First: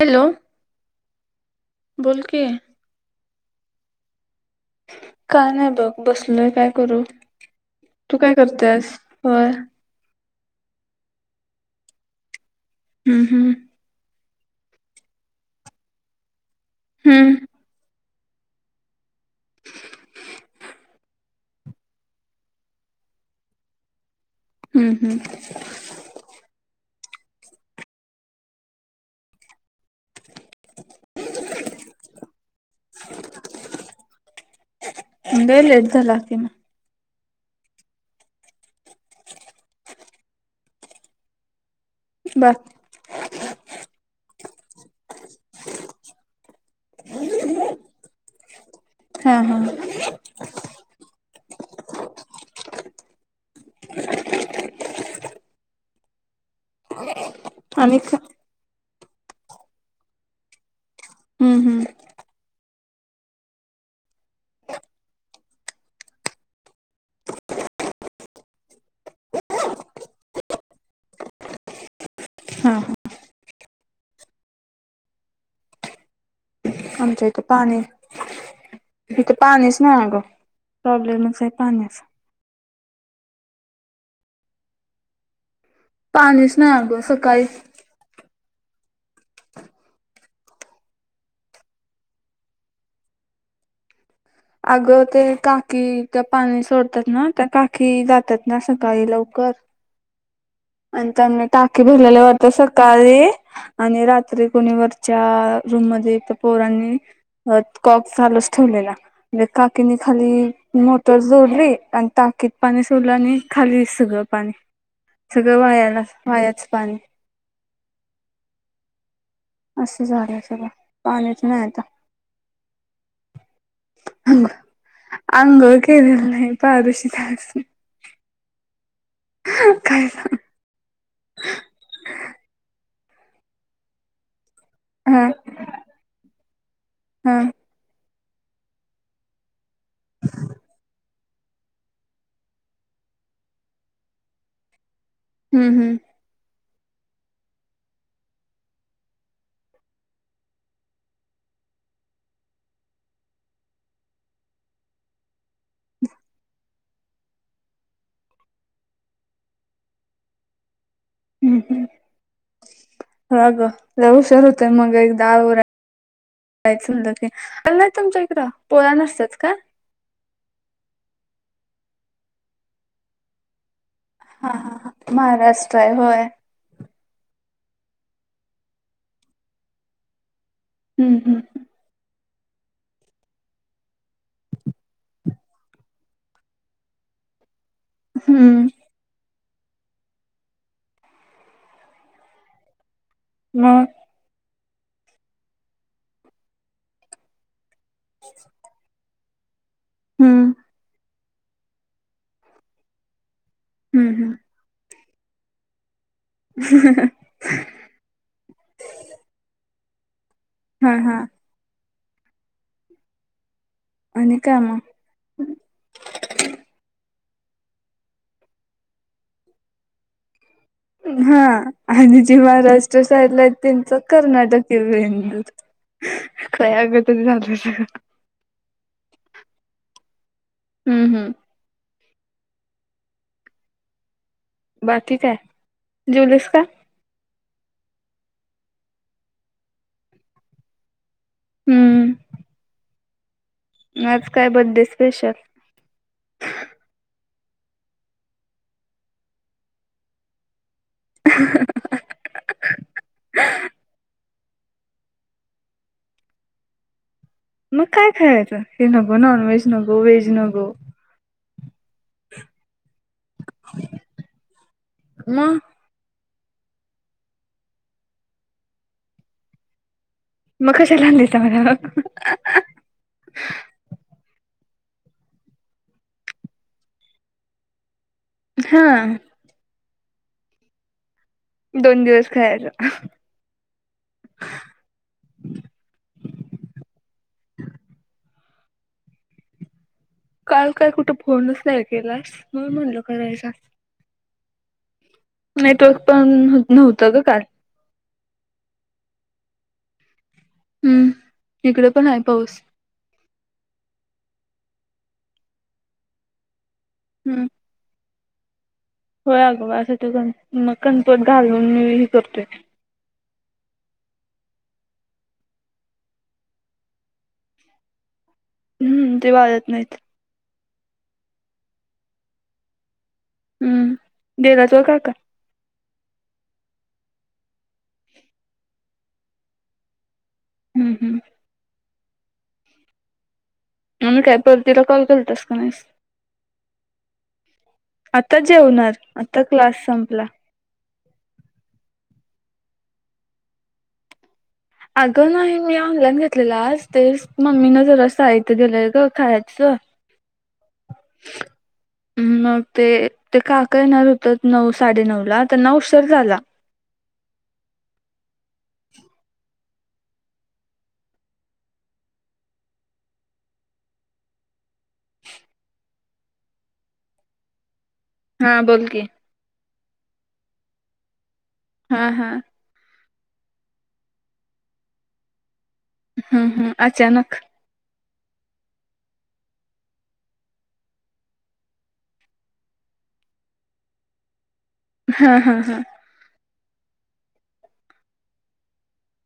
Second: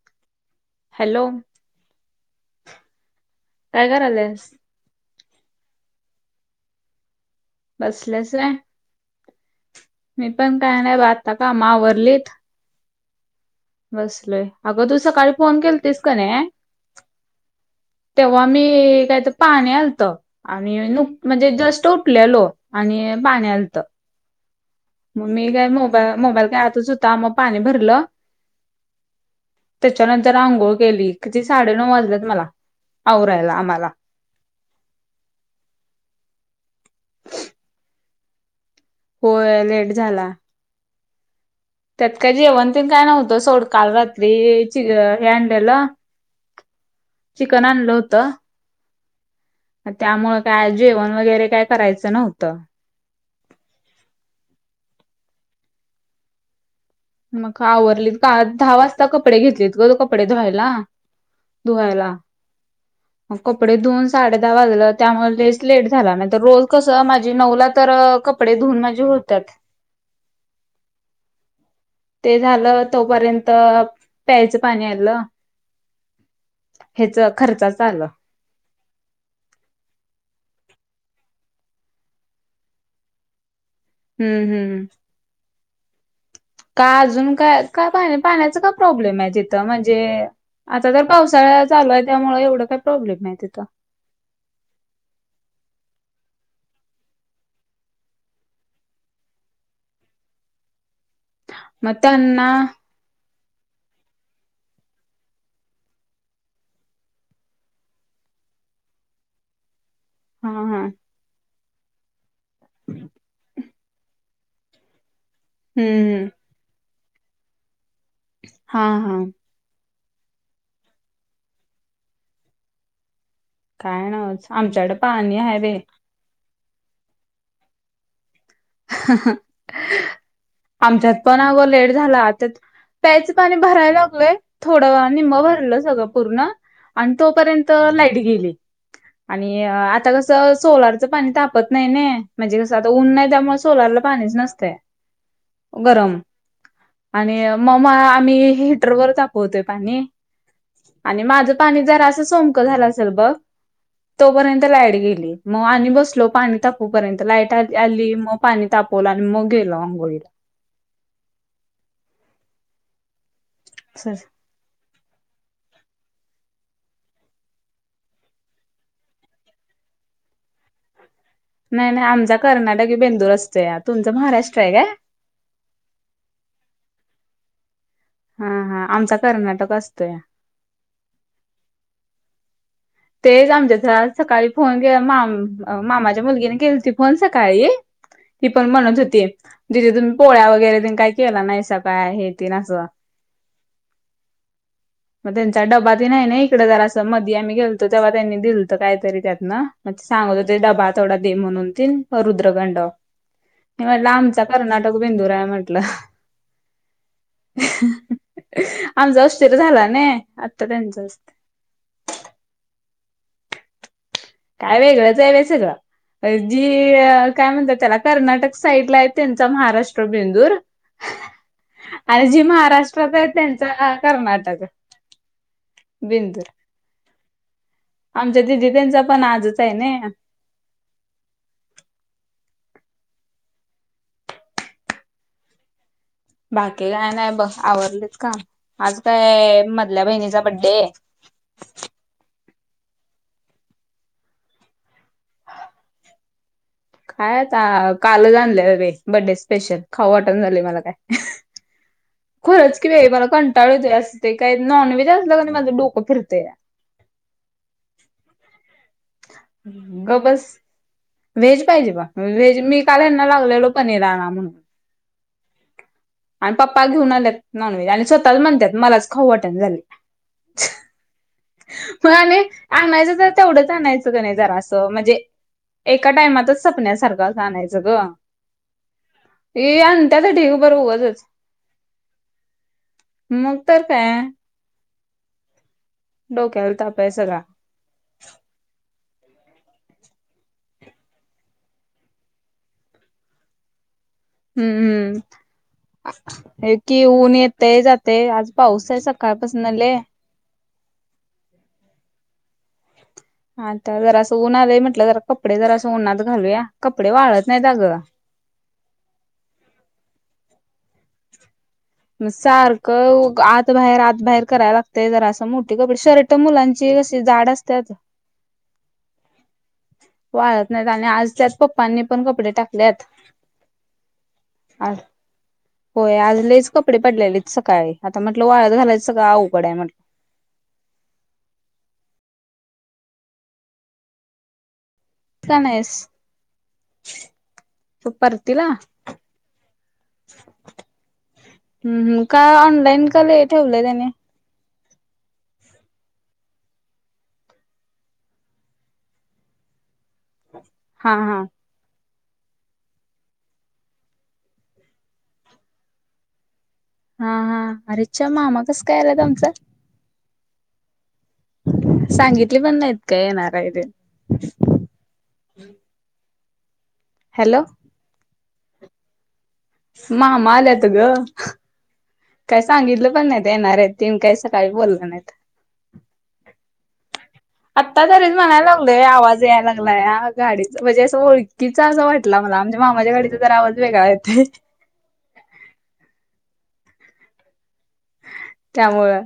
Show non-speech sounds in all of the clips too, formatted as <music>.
Hello! Hello! बोल की. काय करायलेस काय नाही बघ बसलोय, काय करू तू बसलेस काय आहे करतेस व्हय? मी पण काय नाही ब आता काम आवरलेत. हम्म हम्. बसलोय अगं तू सकाळी फोन केला तीस का नाही. हम. तेव्हा मी कायतर पाणी आलत आणि नुक म्हणजे जस्ट उठलेलो आणि पाणी आलत. हम्म मग मी काय मोबाल- मोबाईल काय आतच होता, मग पाणी भरलं. त्याच्यानंतर आंघोळ केली, किती साडेनऊ वाजलेत मला आवरायला आम्हाला. लय लेट झाला की मग. होय लेट झाला. त्यात काय बा जेवण तेन काय नव्हतं सोड काल रात्री ची -हे आणलेलं चिकन आणलं होतं. हा हा. त्यामुळं काय आज जेवण वगैरे काय करायचं नव्हतं मग आणि आवरली का पा- दहा वाजता आता कपडे घेतलेत ग तो कपडे धुवायला हम्म हम्म धुवायला. <inaudible> आज कपडे धुऊन साडे दहा वाजलं त्यामुळे लयच लेट झाला, नाहीत रोज कसं माझी नऊला तर क कपडे धुऊन माझे होत्यात. ते हा झालं हा तोपर्यंत प्यायचं पाणी आलं. हेच खर्चाच आल. हिथं पाणीच नाय आग प्रॉब्लेमच आहे पाण्याचा हम्म हम्म. पाणीच नाही का अगं अजून सकाळी काय काय पानी -पाण्याचा का प्रॉब्लेमे तिथं महजे आता तर पावसाळाचालू आहे त्यामुळे एवढं काही प्रॉब्लेम नाही तिथं. अगं ते काकी त्या पाणी सोडतात ना त्या काकी जातात ना सकाळी लवकर. अन त्यांनी टाकी मग भरलेली त्यांना होते सकाळ अरे आणि रात्री कोणी वरच्या रूममध्ये इथं पोरांनी अगं कॉक चालूच ठेवलेला नी काकींनी खाली हा हा हम्म मोट तो जोडली आणि टाकीत पाणी सोडलं आणि खाली सगळं पाणी. सगळं वायाला हम्म वायाचं पाणी. हा हा. असं झालय सगळं पाणीच न्हाय आता. काय नव्हच हो आमच्याकडे पाणी आहे बे अंघोळ केली न्हाय पारोशीच हाईस. <inaudible> काय <unintelligible> आमच्यात पण अगं लेट झाला त्यात प्यायचं पाणी भराय लागलोय. थोडं हा निम्म भरलं सगळं पूर्ण आणि हा तोपर्यंत लाईट गेली. आणि आता कसं सोलार च पानी तापत नाई ने, म्हणजे कसं आता उन नाई त्यामुळ सोलारला‌ पाणीच नसतंय हम्म हम्म गरम. आणि म मा -आमी हिटर वर तापवतोय पाणी. आणि माझं पाणी जरा असं सोंकं झालं असेल बघ तोपर्यंत लाईट गेली. म आणि बसलो पाणी तापोपर्यंत लाईट आली आली म पाणी तापवलं म गेलो आंघोळीला. हम हम हा ग लय उशीर होतोय मग एकदा आवराय. कायच <unintelligible> की अन् नय तुमच्या इकडे पोळ्या नसतात काय? नाय नाय आमचा कर्नाटकी बेंदूर असतोया. तुमचा हा महाराष्ट्र हाय हा हा काय? महाराष्ट्र हाय होय. हा हा आमचा कर्नाटक असतोय. हम्म हम्. तेच आमच्या घरात सकाळी फोन केल माम अ- मामाच्या मुलगीने केलंती फोन सकाळी. ही हम्म पण म्हणत होती. दीदी तुम्ही पोळ्या वगैरे तेन काय केला नाईसा काय हे तेन असं. मग. म त्यांचा डबा तेन हाय नी इकडं जरासं मध्ये आम्ही गेलो त तेवा त्यांनी दिल त काय तरी त्यातन सांगत हम्म होते डबा तेवढा दे म्हणून तेन रुद्र गंड मी म्हणलं हम्म हम्म आमचा कर्नाटक बेंदूर हाय म्हंटलं. आमचा उशीर झाला ने आता हा त्यांचा हा असते. आणि मग? काय वेगळंच आहे रे सगळं. जी अ काय म्हणत्यात त्याला कर्नाटक साईडला आहे ते त्यांचा महाराष्ट्र बेंदूर. हा आणि जे महाराष्ट्र साईडला आहे त्यांचा कर्नाटक हे बेंदूर ‌. बेंदूर <unintelligible> आमच्या दीदी त्यांचा पण आजच आहे नय. हम्म हम्म. बाकी काय जेवलीस का? ते काय नाय बस आवरलेत काम आज काय मधल्या बहिणीचा बड्डे हम्म. म आज काय बड्डे स्पेशल? काय आता कालच आणलेलं बाई बड्डे स्पेशल खाऊ वाटना झालाय मला. <unintelligible> खरंच की रे मला कंटाळ येतोय असते काय नॉनव्हेज असला की माझं डोकं फिरते. मग काय खायचं हे नको नॉन व्हेज नको गप व्हेज बस नको. व्हेज पाहिजे बा व्हेज मी काल ह्यांना लागलेलो पनीराना आणा म्हणून. मग? आणि पप्पा घेऊन आल्यात नॉनव्हेज आणि स्वतःच म्हणताय मलाच खाऊ वाटण न झाले. मग कशाले आणले? म आणि आणायचं तर तेवढंच आणायचं क नाही जरा असं म्हणजे एका टायमातच सपन्यासारखं आणायचं गं. हा. ये आण त्यासाठी उ बरं उगचच दोन दिवस खायचं. मग तर काय. डोक्याल ताप आहे सगळा. काल काय कुठं फोनच नाही केलास म्हणून म्हणलं करायचा. हम्म हम्म. नेटवर्क पण नव्हतं गं काल. ते जाते आज पाऊस आहे सकाळ पासूनं लय. हम्म इकडे पण आहे पाऊस. आता जर असं उन्हाला म्हटलं जरा कपडे जर असं उन्हात घालूया कपडे हम्म वाढत नाहीत अगं. होय अगवा साठी पण <unintelligible> घालून मी म करतोय. सार कव आत बाहेर आत बाहेर करायला लागतय जरा असं मोठी कपडे शर्ट मुलांची कशी जाड असत्यात. हम्म ते वाळत नाहीत. वाळत नाहीत आणि आज त्यात पप्पांनी पण कपडे टाकल्यात. हम्म देडाचर काका. होय आज लईचं कपडे पडलेलेच सकाळी आता म्हटलं वाळत घालायच सगळं अवघड आहे म्हट हम्म हम्म. मम काय पर तीला कॉल कल का नाहेस आता जेवणार आता क्लास संपला. हम्म हम्म काय ऑनलाईन काल हे ठेवलंय त्याने. अगं नाही मी ऑनलाईन घेतलेला आज तेच मम्मी न जरा साहित्य दिली आहे गं खायचं. हा, हा मग ते, ते काका येणार होत, नऊ साडेनऊला त्यांना उशीर झाला. हा, हा अरेच्चा, मामा कसं काय आल्यात आमचं? सांगितली पण नाहीत, का येणार आहे तेे? हॅलो हा, बोल की मामा आल्यात गं हा, हा काय सांगितलं पण नाही, येणार आहेत ते, काय सकाळी बोलल नाहीत हम्म, हम्म, अचानक आत्ता धरीच म्हणाय लागलोय, आवाज याला लागलाया, गाडीच म्हणजे असं ओळखी तीचा असं वाटला मला, आमच्या मामाच्या गाडीचा जरा आवाज वेगळा येथय हा, हा, हा त्यामुळं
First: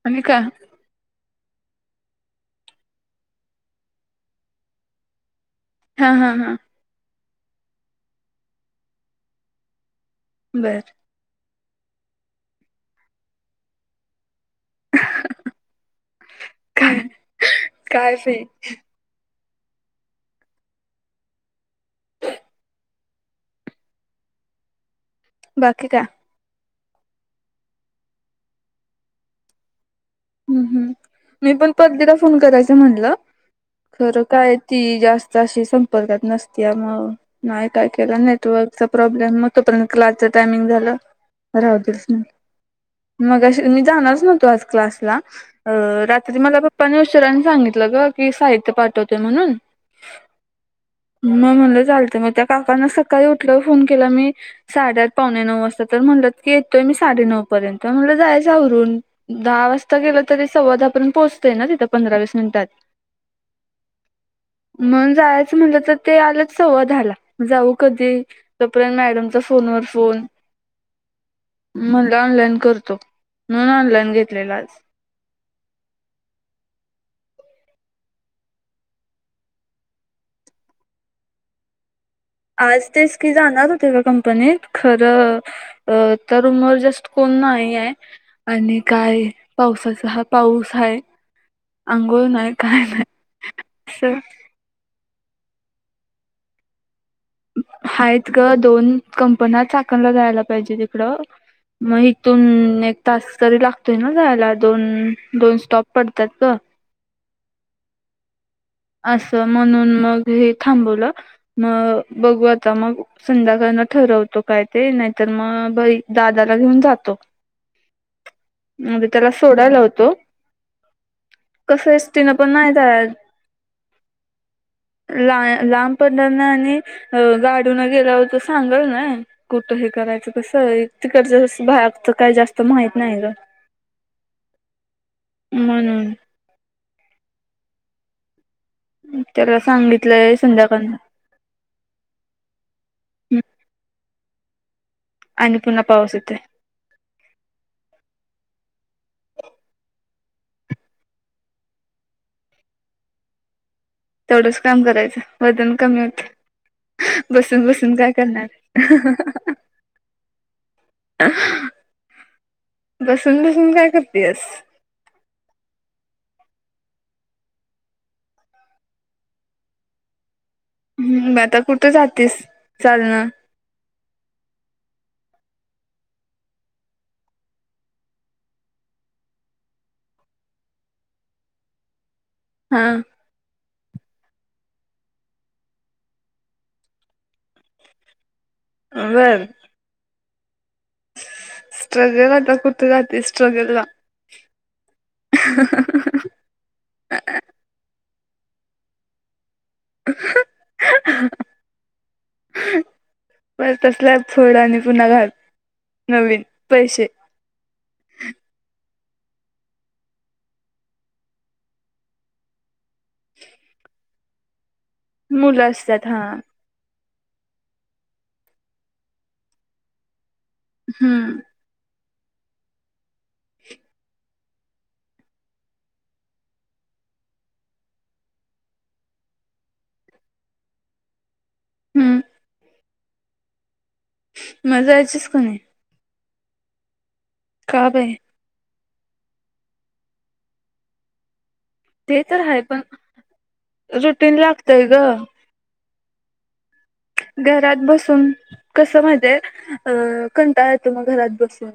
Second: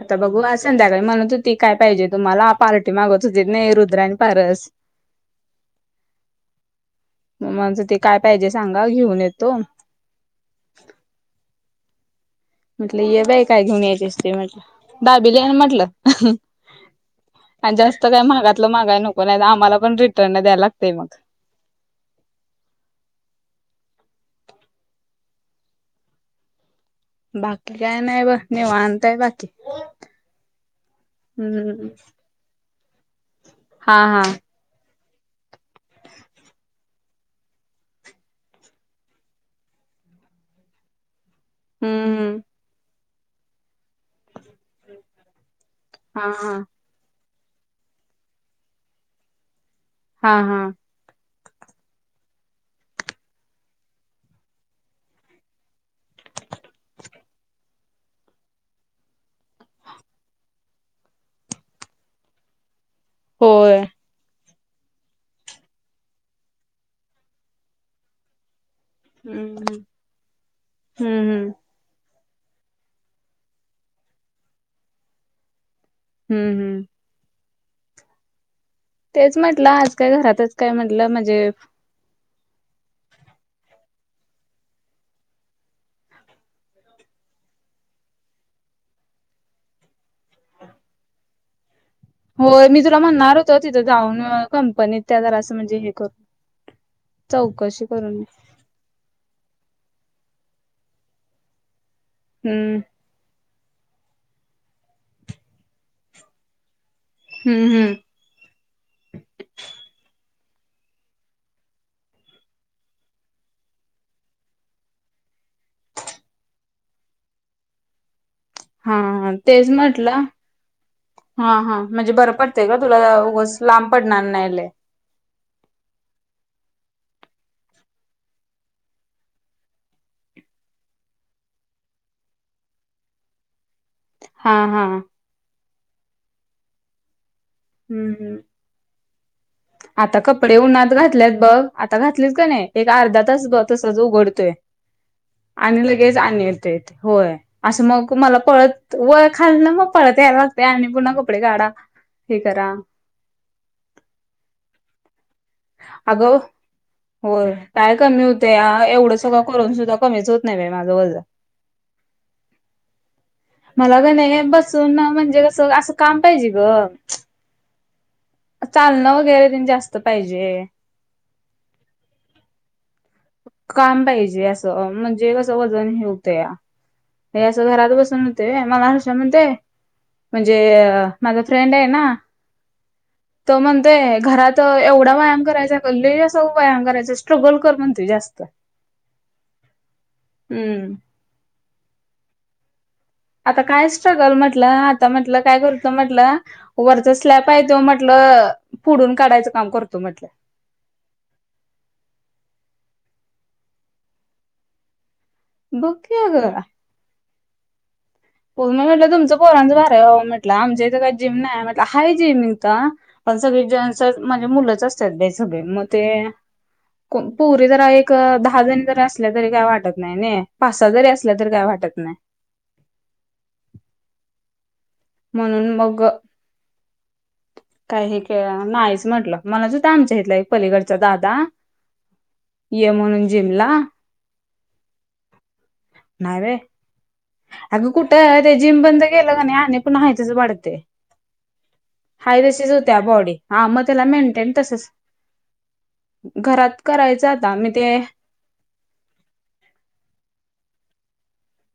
आता आणि का बघू, आज संध्याकाळी म्हणत ती, काय पाहिजे तुम्हाला, पार्टी मागत होतीेत, नई रुद्रा आणि पारस हा, हा, हा म माचं, ते काय पाहिजे सांगा, घेऊन येतो बरं म्हटलं, ये बाई, काय घेऊन यायचेस ते म्हटलं. दाबीली आणि म्हटलं काय आणि जास्त काय महागातलं मागाय नको पूण्यांदा आम्हाला पण रिटर्न न द्यायला लागतय मग बाकी का बाकी, काय नाय बघ, निवांत आहे बाकी. हुंम, हुंम, मी पण हम्म परतीला फोन करायचा म्हणलं हा हा खरं काय? ती जास्त अशी संपर्कात नसतीया म्हणून नाही काय केलं, नेटवर्कचा प्रॉब्लेम, मग तोपर्यंत क्लासच टायमिंग झालं. राहू दे हम्म <unintelligible> हम्म मगाशी मी जाणारच नव्हतो आज क्लासला अ हा रात्री हा मला पप्पान उशीरान सांगितलं ग, की साहित्य पाठवतोय म्हणून हा, हा मग म्हणलं चालतं, मग त्या काकाना सकाळी उठल्याव फोन केला मी साडेआठ पावणे नऊ वाजता, तर म्हणलंत की येतोय मी साडेनऊ पर्यंत, म्हटलं जायच आवरून. दहा वाजता गेलं तरी, सव्वा दहापर्यंत पोहोचतय ना, तिथं पंधरा वीस मिनिटात. होय मग जायचं म्हटलं तर ते आलंच सव्वाधाला जाऊ कधी? तपर्यंत मॅडमचा हम्म. फोनवर फोन. हम्म हम्म म्हणलं ऑनलाईन करतो म्हणून ऑनलाइन घेतलेला आज हम्म, हम्म तेच म्हटलं, आज काय घरातच काय, म्हटलं म्हणजे आज तेच की, जाणार होते मी कंपनीत, खरं अ तर उमर जस्ट कोण नाही आहे आणि काय पावसाचा हा पाऊस हाय होय मी तुला म्हणणार होत, तिथं असं जाऊन कंपनीत, त्या जरासं म्हणजे हे कर हायत गं, दोन कंपण्या चाकणला जायला पाहिजे तिकडं मग हम्म इथून एक तास तरी लागतोय, ना जायला दोन दोन स्टॉप पडतात ग. हम् हम्.... असं म्हणून मग हे थांबवलं मग बघू आता मग.. संध्याकाळणं ठरवतो काय ते नाहीतरमग भाई दादाला घेऊण जातो. <inaudible> हा हा तेच सोडायला होतो म्हटलं हा हा कसं म्हणजे बरं एसटीनं पण पडतय नाही ग जाय तुला उगच. लांब पडणार नाय लय. लां ला लांब पडणार नाय आणि अ अ गाडीने गेल्यावरती सांगल नाय. कुठं हे करायचं कसं तिकडच्या बाहेर तर काही जास्त माहीत नाय ग. हा हा.... म्हणून.... हम्म हम्.. त्याला सांग. आता कपडे उन्हात घातलेत बघ, आता घातलीच काना नाही एक अर्धा तास बघ तसच उघडतोय आणि पुन्हा पाऊस लगेच येतोय आणेल ते होय. असं मग तुम्हाला पळत वळ- खाल् न मग पळत यायला लागते आणि पुन्हा कपडे काढा. हे करा. तेवढंच काम करायचं वजन कमी होतय. अगं होय बसून बसून काय कमी करणार होतया एवढं सगळं करून सुद्धा कमीच होत नाही बाई माझं वजन. हह..... बसून बसून काय करतेयस स स.... सोना म्हणजे, अस अस काम पाहिजे ग ग.... चालण वगैरे त्यांनी जास्त पाहिजे. हम् आता कुठं जातेस चालणं काम पाहिजे असं म्हणजे, कसं वजन हे होतंया. हे असं घरात बसून होतंय वी मग माणस म्हणतेय म्हणजे अ अ माझा फ्रेंड आहे ना. हा हा हा तो म्हणतोय घरात एवढा व्यायाम करायचा कि लयअसा व्यायाम करायचा स्ट्रगल कर म्हणतय. ते जास्त अ बर <unintelligible> हम्म.. स्ट्रगल आता कुठे जातीस. आता काय स्ट्रगल म्हटलं, आता म्हटलं काय करू तर म्हटलं. वरचा स्लॅप हाय तो म्हटलं, फोडून काढायचं काम करतो म्हटलं. अं अं बस तसला फेड आणि पुन्हा घाल. बघ की अगं नवीन जरा. पैसे. मी म्हटलं तुमचं पोरांचं बघा काय मी म्हटल हो म्हटलं आमच्या इथं काही जिम नाही म्हटलं हाय जिनिंगच आ <unintelligible> पण सगळे जेट्स म्हणजे मुलंच असत्यात बाई सगळी मुलं मग ते. असतात हा पोरी जरा एक दहा जणी जरी असले तरी काय वाटत नाय नाय. पाच सहा जरी असल्या हम्म तरी काय वाटत नाय. म्हणून मग ग... काही हे नाहीच म्हटलं म्हणत होता आमच्या इथला एक पलीकडचा दादा हम्म ये म्हणून जिमला मग जायचीस की नाही? नाय बाय. का अगं बाई कुठं ते जिम बंद केलं आणि आहे पण त्याचं वाढतंय. ते तर हाय आहे तसंच पण होत्या बॉडी हा मग त्याला रुटीन मेंटेन लागतय तसच ग घरात कराय घरात बसून कसं माहितीये अ कंटाळा येतो म घरात बसून.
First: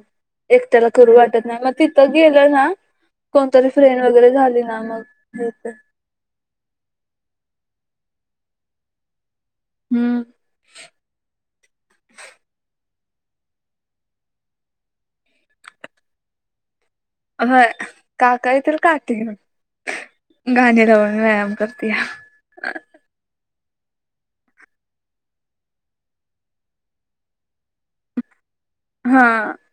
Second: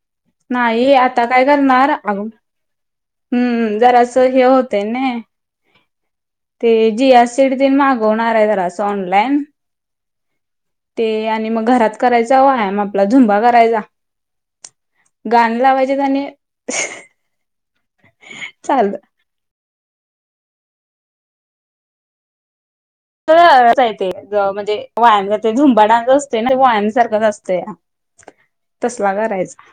एकट्याला नाही करू आता काय वाटत नाही म करणार तिथं अगं गेलं ना कोणतरी हम्म फ्रेंड जरासं वगैरे हे झाली ना होतंय नई मग येतं. ते जिया सीड तेन मागवणार आहे जरासं ऑनलाईन. हम्म. आणि मग घरात करायचं वय म आपला झुंबा करायचा गाणे लावायचे आणि होय काका येतील चालू काठी घेऊन गाणे लावन व्यायाम करत्या. तच आहे ते ज म्हणजे वाया जे झुंबा डान्स असते ना वान सारखंच असत्या. तसला हा करायचा.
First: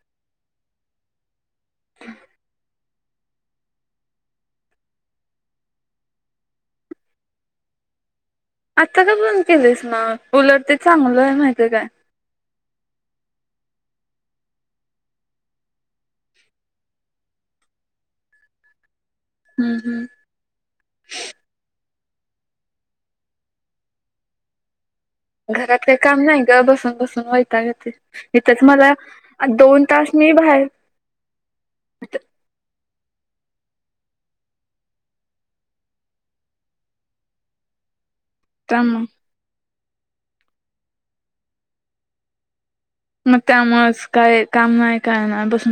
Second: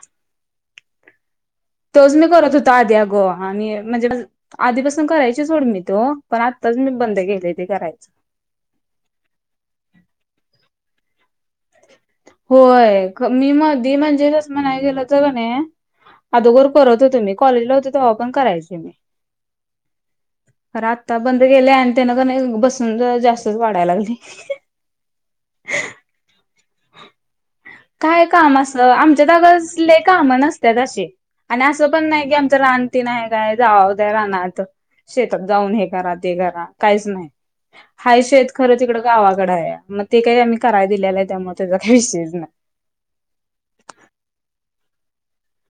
तोच मी करत होतो आधी अगं आणि म्हणजे बस आधीपासून करायची सोड मी तो पण आत्ताच मी बंद केले ते करायच. आत्ता का बंद केलीस मग उलट ते चांगलं आहे माहिती काय. होय ख मी मधी म्हणजे जस म्हण गेलं होतं की नाही अदोगर करत होतो मी कॉलेजला होतो तेव्हा पण करायचे मी. हम्म हम्म. खरं आत्ता बंद गेले आणि त्यान का नाही अजून बसून जास्तच वाढाय लागली. घरात का काम नाही गं बसून बसून वैताग ये काय काम असलं आमच्या जा गं असले तास मी काम बाहेर नसत्यात असे. आणि असं पण नाही की आमच राण तेन आहे काय जाऊ त्या रानात. शेतात जाऊन हे करा ते करा काहीच नाही हाय शेत खरं त्या तिकडं गावाकडं आहे म ते काही आम्ही कराय दिलेलं आहे त्यामुळे त्याचा काही विषयच नाही. मग त्यामुळेच काय काम नाही काय नाही बसून